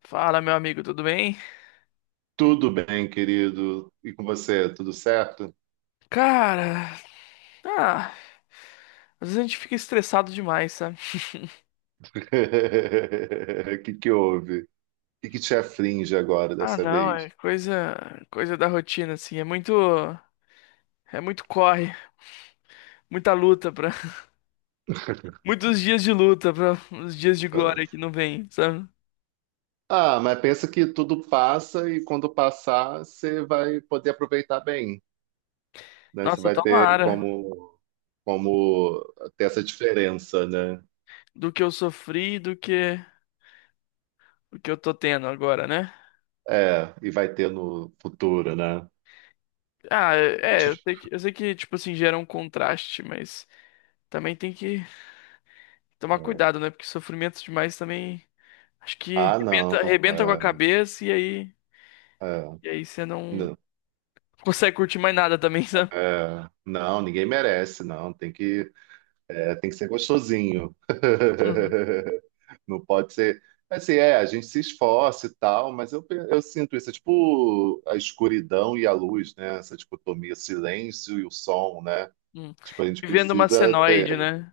Fala, meu amigo, tudo bem? Tudo bem, querido? E com você, tudo certo? Cara, ah, às vezes a gente fica estressado demais, sabe? O que que houve? O que que te aflige agora Ah, dessa não, vez? é coisa da rotina, assim. É é muito muita luta para, muitos dias de luta para os dias de glória que não vem, sabe? Ah, mas pensa que tudo passa e quando passar, você vai poder aproveitar bem, né? Você Nossa, vai ter tomara como, como ter essa diferença, né? do que eu sofri, do que eu tô tendo agora, né? É, e vai ter no futuro, né? Ah, é, eu sei que, tipo assim, gera um contraste, mas também tem que tomar cuidado, né? Porque sofrimento demais também acho que Ah, não. Arrebenta com a É, cabeça e é, e aí você não não, consegue curtir mais nada também, sabe? é, não, ninguém merece, não. Tem que É, tem que ser gostosinho. Uhum. Não pode ser. Assim, é, a gente se esforça e tal, mas eu sinto isso, é tipo a escuridão e a luz, né? Essa dicotomia, silêncio e o som, né? Hum. Tipo, a gente Vivendo uma precisa senoide, ter, né?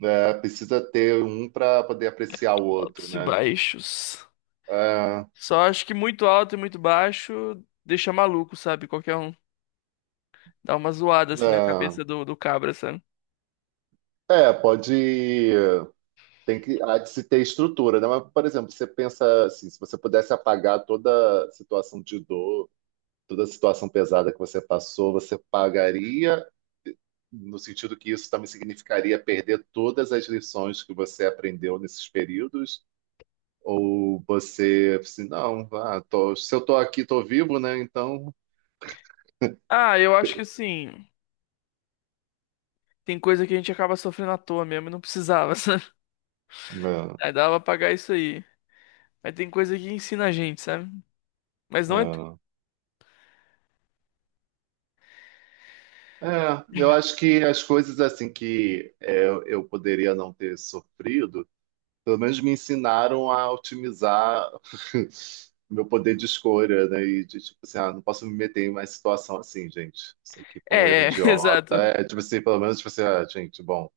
né? Precisa ter um para poder apreciar o outro, Altos e né? baixos. É, Só acho que muito alto e muito baixo deixa maluco, sabe? Qualquer um dá uma zoada assim na cabeça do cabra, sabe? é, pode. Há de se ter estrutura, né? Mas, por exemplo, você pensa assim, se você pudesse apagar toda situação de dor, toda a situação pesada que você passou, você pagaria, no sentido que isso também significaria perder todas as lições que você aprendeu nesses períodos? Ou você, assim, não, vá, se eu estou aqui, estou vivo, né? Então, Ah, eu acho que assim, tem coisa que a gente acaba sofrendo à toa mesmo e não precisava, sabe? é, Aí dava pra pagar isso aí. Mas tem coisa que ensina a gente, sabe? Mas não é. É. É, eu acho que as coisas assim que é, eu poderia não ter sofrido. Pelo menos me ensinaram a otimizar meu poder de escolha, né? E de tipo assim, ah, não posso me meter em mais situação assim, gente. Isso aqui foi um erro É, é, idiota. exato. É, tipo assim, pelo menos, tipo assim, ah, gente, bom,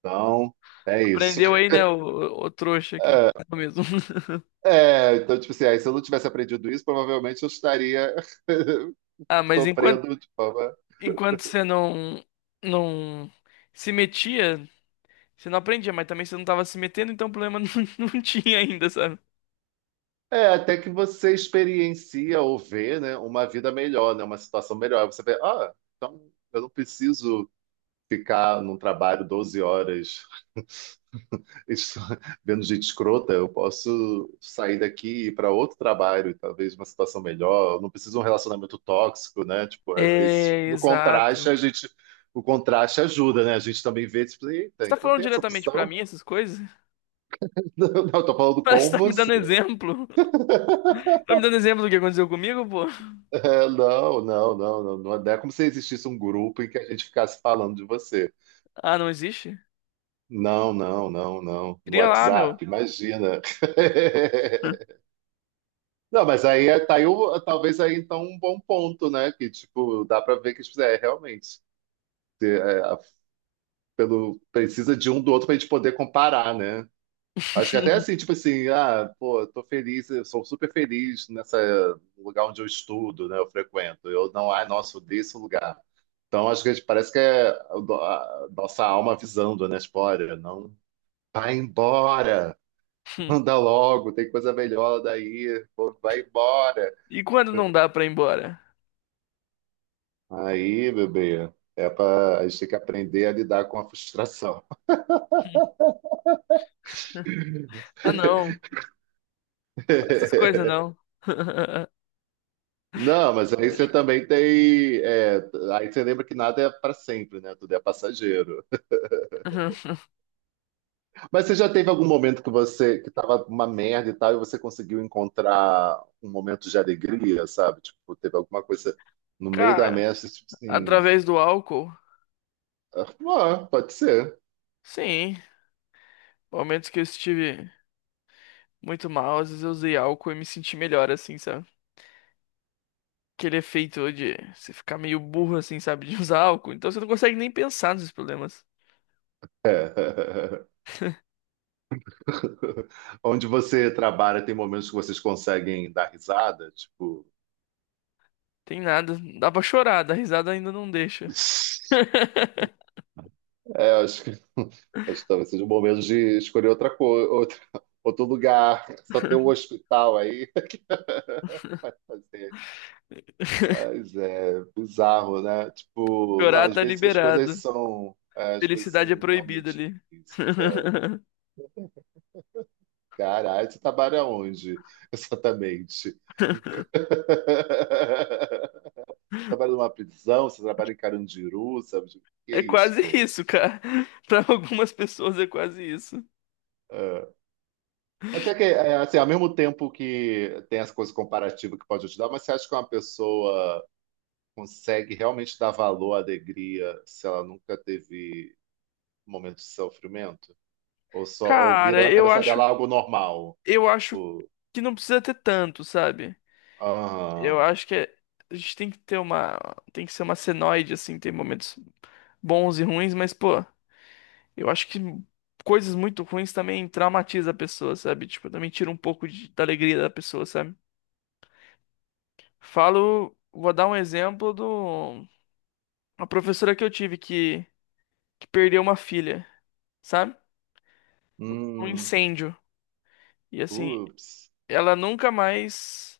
então é isso. Aprendeu aí, né, o trouxa aqui no mercado mesmo. É, então, tipo assim, aí, se eu não tivesse aprendido isso, provavelmente eu estaria Ah, mas sofrendo de forma. enquanto você não se metia, você não aprendia, mas também você não tava se metendo, então o problema não tinha ainda, sabe? É, até que você experiencia ou vê, né, uma vida melhor, né, uma situação melhor. Você vê, ah, então eu não preciso ficar num trabalho 12 horas isso, vendo gente escrota, eu posso sair daqui e ir para outro trabalho, talvez uma situação melhor. Eu não preciso de um relacionamento tóxico, né? Tipo, às vezes, É, no contraste, exato. a gente. O contraste ajuda, né? A gente também vê, tipo, Você eita, tá então falando tem essa diretamente pra opção? mim essas coisas? Não, não, eu tô falando Parece com que tá me você. dando exemplo. Tá me dando exemplo do que aconteceu comigo, pô? É, não, não, não, não, não. Não é como se existisse um grupo em que a gente ficasse falando de você. Ah, não existe? Não, não, não, não. No Cria lá, meu. WhatsApp, imagina. Não, mas aí tá aí talvez aí então um bom ponto, né? Que tipo, dá pra ver que tipo, é, realmente é, pelo, precisa de um do outro pra gente poder comparar, né? Acho que até assim, tipo assim, ah, pô, eu tô feliz, eu sou super feliz nessa no lugar onde eu estudo, né? Eu frequento. Eu não, ai, nossa, odeio esse lugar. Então acho que a gente parece que é a nossa alma avisando, né? Tipo, olha, não vai embora, anda logo, tem coisa melhor daí, pô, vai embora. E quando não dá pra ir embora? Aí, bebê, é para a gente tem que aprender a lidar com a frustração. Ah, não. Essas coisas não. Não, mas aí você também tem. É, aí você lembra que nada é para sempre, né? Tudo é passageiro. Mas você já teve algum momento que você que tava uma merda e tal, e você conseguiu encontrar um momento de alegria, sabe? Tipo, teve alguma coisa no meio da Cara, merda, você, tipo assim. através do álcool. Ah, pode ser. Sim, momentos que eu estive muito mal, às vezes eu usei álcool e me senti melhor, assim, sabe? Aquele efeito de você ficar meio burro, assim, sabe? De usar álcool. Então você não consegue nem pensar nos seus problemas. É. Onde você trabalha, tem momentos que vocês conseguem dar risada, tipo. Tem nada. Dá pra chorar, dar risada ainda não deixa. É, eu acho que, acho que talvez seja o momento de escolher outra coisa, outra, outro lugar. Só tem um hospital aí. Vai fazer. Mas é bizarro, né? Tipo, não, Chorar às tá vezes as coisas liberado. são, é, as coisas Felicidade é são proibido realmente ali. difíceis. É. Caralho, você trabalha onde exatamente? Trabalha numa prisão, você trabalha em Carandiru, sabe? Tipo, que É isso, quase gente? isso, cara. Pra algumas pessoas é quase isso. É. Mas é que, é, assim, ao mesmo tempo que tem as coisas comparativas que pode ajudar, mas você acha que uma pessoa consegue realmente dar valor à alegria se ela nunca teve um momento de sofrimento? Ou só ou Cara, vira na cabeça dela algo normal? eu acho Tipo, que não precisa ter tanto, sabe? Eu ah, acho que a gente tem que ter uma. Tem que ser uma senoide, assim, tem momentos bons e ruins, mas, pô, eu acho que coisas muito ruins também traumatiza a pessoa, sabe? Tipo, também tira um pouco da alegria da pessoa, sabe? Falo, vou dar um exemplo do. Uma professora que eu tive que perdeu uma filha, sabe? Um hum, incêndio. E assim, ups, ela nunca mais.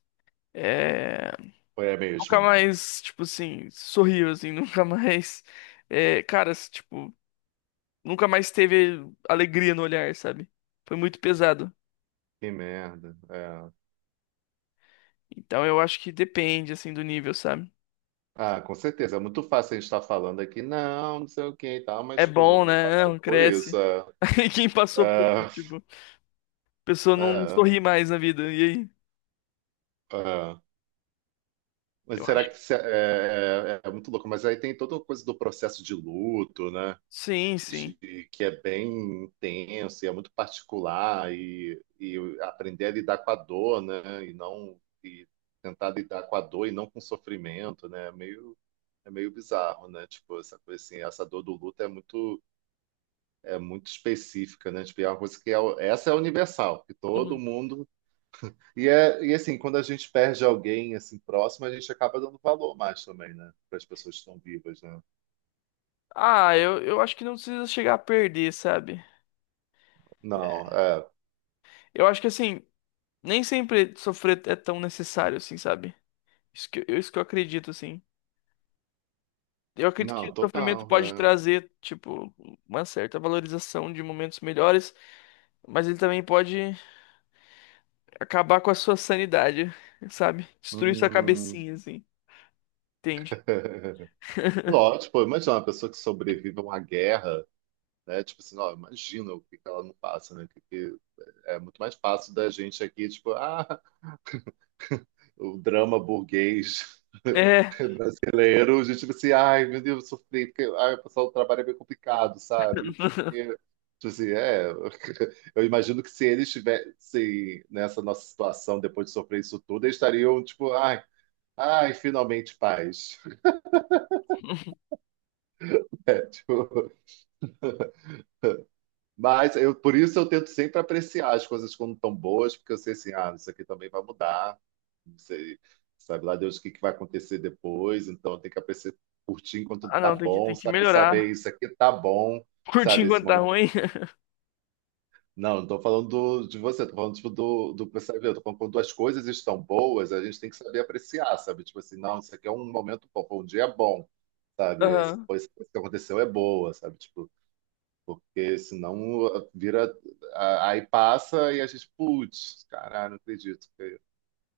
é, foi a Nunca mesma. mais, tipo assim, sorriu, assim, nunca mais. É, cara, tipo. Nunca mais teve alegria no olhar, sabe? Foi muito pesado. Que merda. É. Então eu acho que depende, assim, do nível, sabe? Ah, com certeza. É muito fácil a gente estar falando aqui, não, não sei o que e tal, mas, É tipo, não, bom, não né? É, não, passamos por cresce. isso. Aí quem passou por isso, é, tipo, a pessoa não sorri mais na vida. E aí? é. Mas Eu será acho. que se- é, é- é muito louco? Mas aí tem toda a coisa do processo de luto, né? Sim, sim. De, que é bem intenso e é muito particular e aprender a lidar com a dor, né? E não e tentar lidar com a dor e não com o sofrimento, né? É meio bizarro, né? Tipo essa coisa assim, essa dor do luto é muito específica, né? Tipo, é uma coisa que é, essa é universal, que todo Uhum. mundo e, é, e assim, quando a gente perde alguém assim próximo, a gente acaba dando valor mais também, né? Para as pessoas que estão vivas, né? Ah, eu acho que não precisa chegar a perder, sabe? Não, é. Eu acho que, assim, nem sempre sofrer é tão necessário, assim, sabe? Isso que eu acredito, assim. Eu acredito que Não, o sofrimento total. pode É. trazer, tipo, uma certa valorização de momentos melhores. Mas ele também pode acabar com a sua sanidade, sabe? Destruir sua Hum. cabecinha, assim. Entende? Lógico, pô, imagina uma pessoa que sobrevive a uma guerra, né? Tipo assim, ó, imagina o que que ela não passa, né? Que é muito mais fácil da gente aqui, tipo, ah, o drama burguês É. brasileiro, a gente tipo assim, ai, meu Deus, eu sofri, porque ai, o pessoal, o trabalho é meio complicado, sabe? Isso aqui, tipo assim, é, eu imagino que se eles estivessem nessa nossa situação, depois de sofrer isso tudo, eles estariam, tipo, ai, ai, finalmente paz. Tipo, mas eu, por isso eu tento sempre apreciar as coisas quando estão boas, porque eu sei assim, ah, isso aqui também vai mudar, não sei, sabe lá Deus o que que vai acontecer depois, então tem que apreciar, curtir enquanto Ah, tá não, tem bom, que sabe, saber melhorar. isso aqui tá bom, Curtir sabe, esse enquanto tá momento. ruim. Não, não tô falando de você, tô falando tipo, do, do, sabe, eu tô falando quando as coisas estão boas, a gente tem que saber apreciar, sabe, tipo assim, não, isso aqui é um momento bom, foi um dia bom, sabe, essa Aham. coisa que aconteceu é boa, sabe, tipo, porque senão ah, vira. Aí passa e a gente, putz, caralho, não acredito que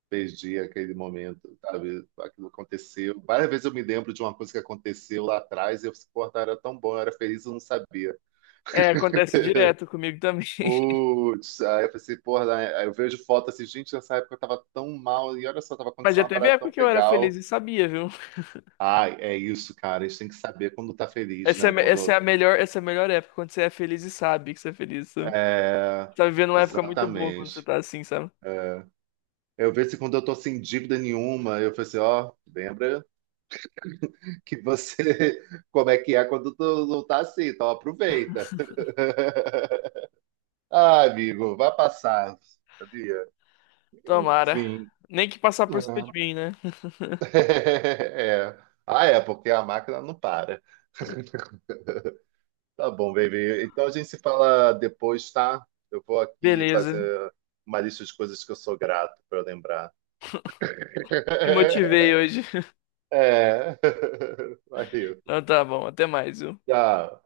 perdi aquele momento, sabe? Aquilo aconteceu. Várias vezes eu me lembro de uma coisa que aconteceu lá atrás e eu pensei, porra, era tão bom, eu era feliz, eu não sabia. É, acontece direto comigo também. Putz, aí eu pensei, porra, né? Aí eu vejo foto assim, gente, nessa época eu tava tão mal e olha só, tava Mas acontecendo já uma teve parada época tão que eu era feliz legal. e sabia, viu? Ai, é isso, cara, a gente tem que saber quando tá feliz, né? Essa é Quando. a essa é a melhor época, quando você é feliz e sabe que você é feliz, sabe? É, Você tá vivendo uma época muito boa quando você exatamente. tá assim, sabe? Eu vejo se quando eu tô sem dívida nenhuma, eu falei assim, ó, lembra que você, como é que é quando tu não tá assim, então aproveita. Ah, amigo, vai passar, sabia? Tomara. Enfim. Nem que passar por cima de É. mim, né? É. Ah, é, porque a máquina não para. Tá bom, baby. Então a gente se fala depois, tá? Eu vou aqui Beleza. fazer uma lista de coisas que eu sou grato pra eu lembrar. Te motivei hoje. É. Valeu. Então tá bom, até mais, viu? Tchau.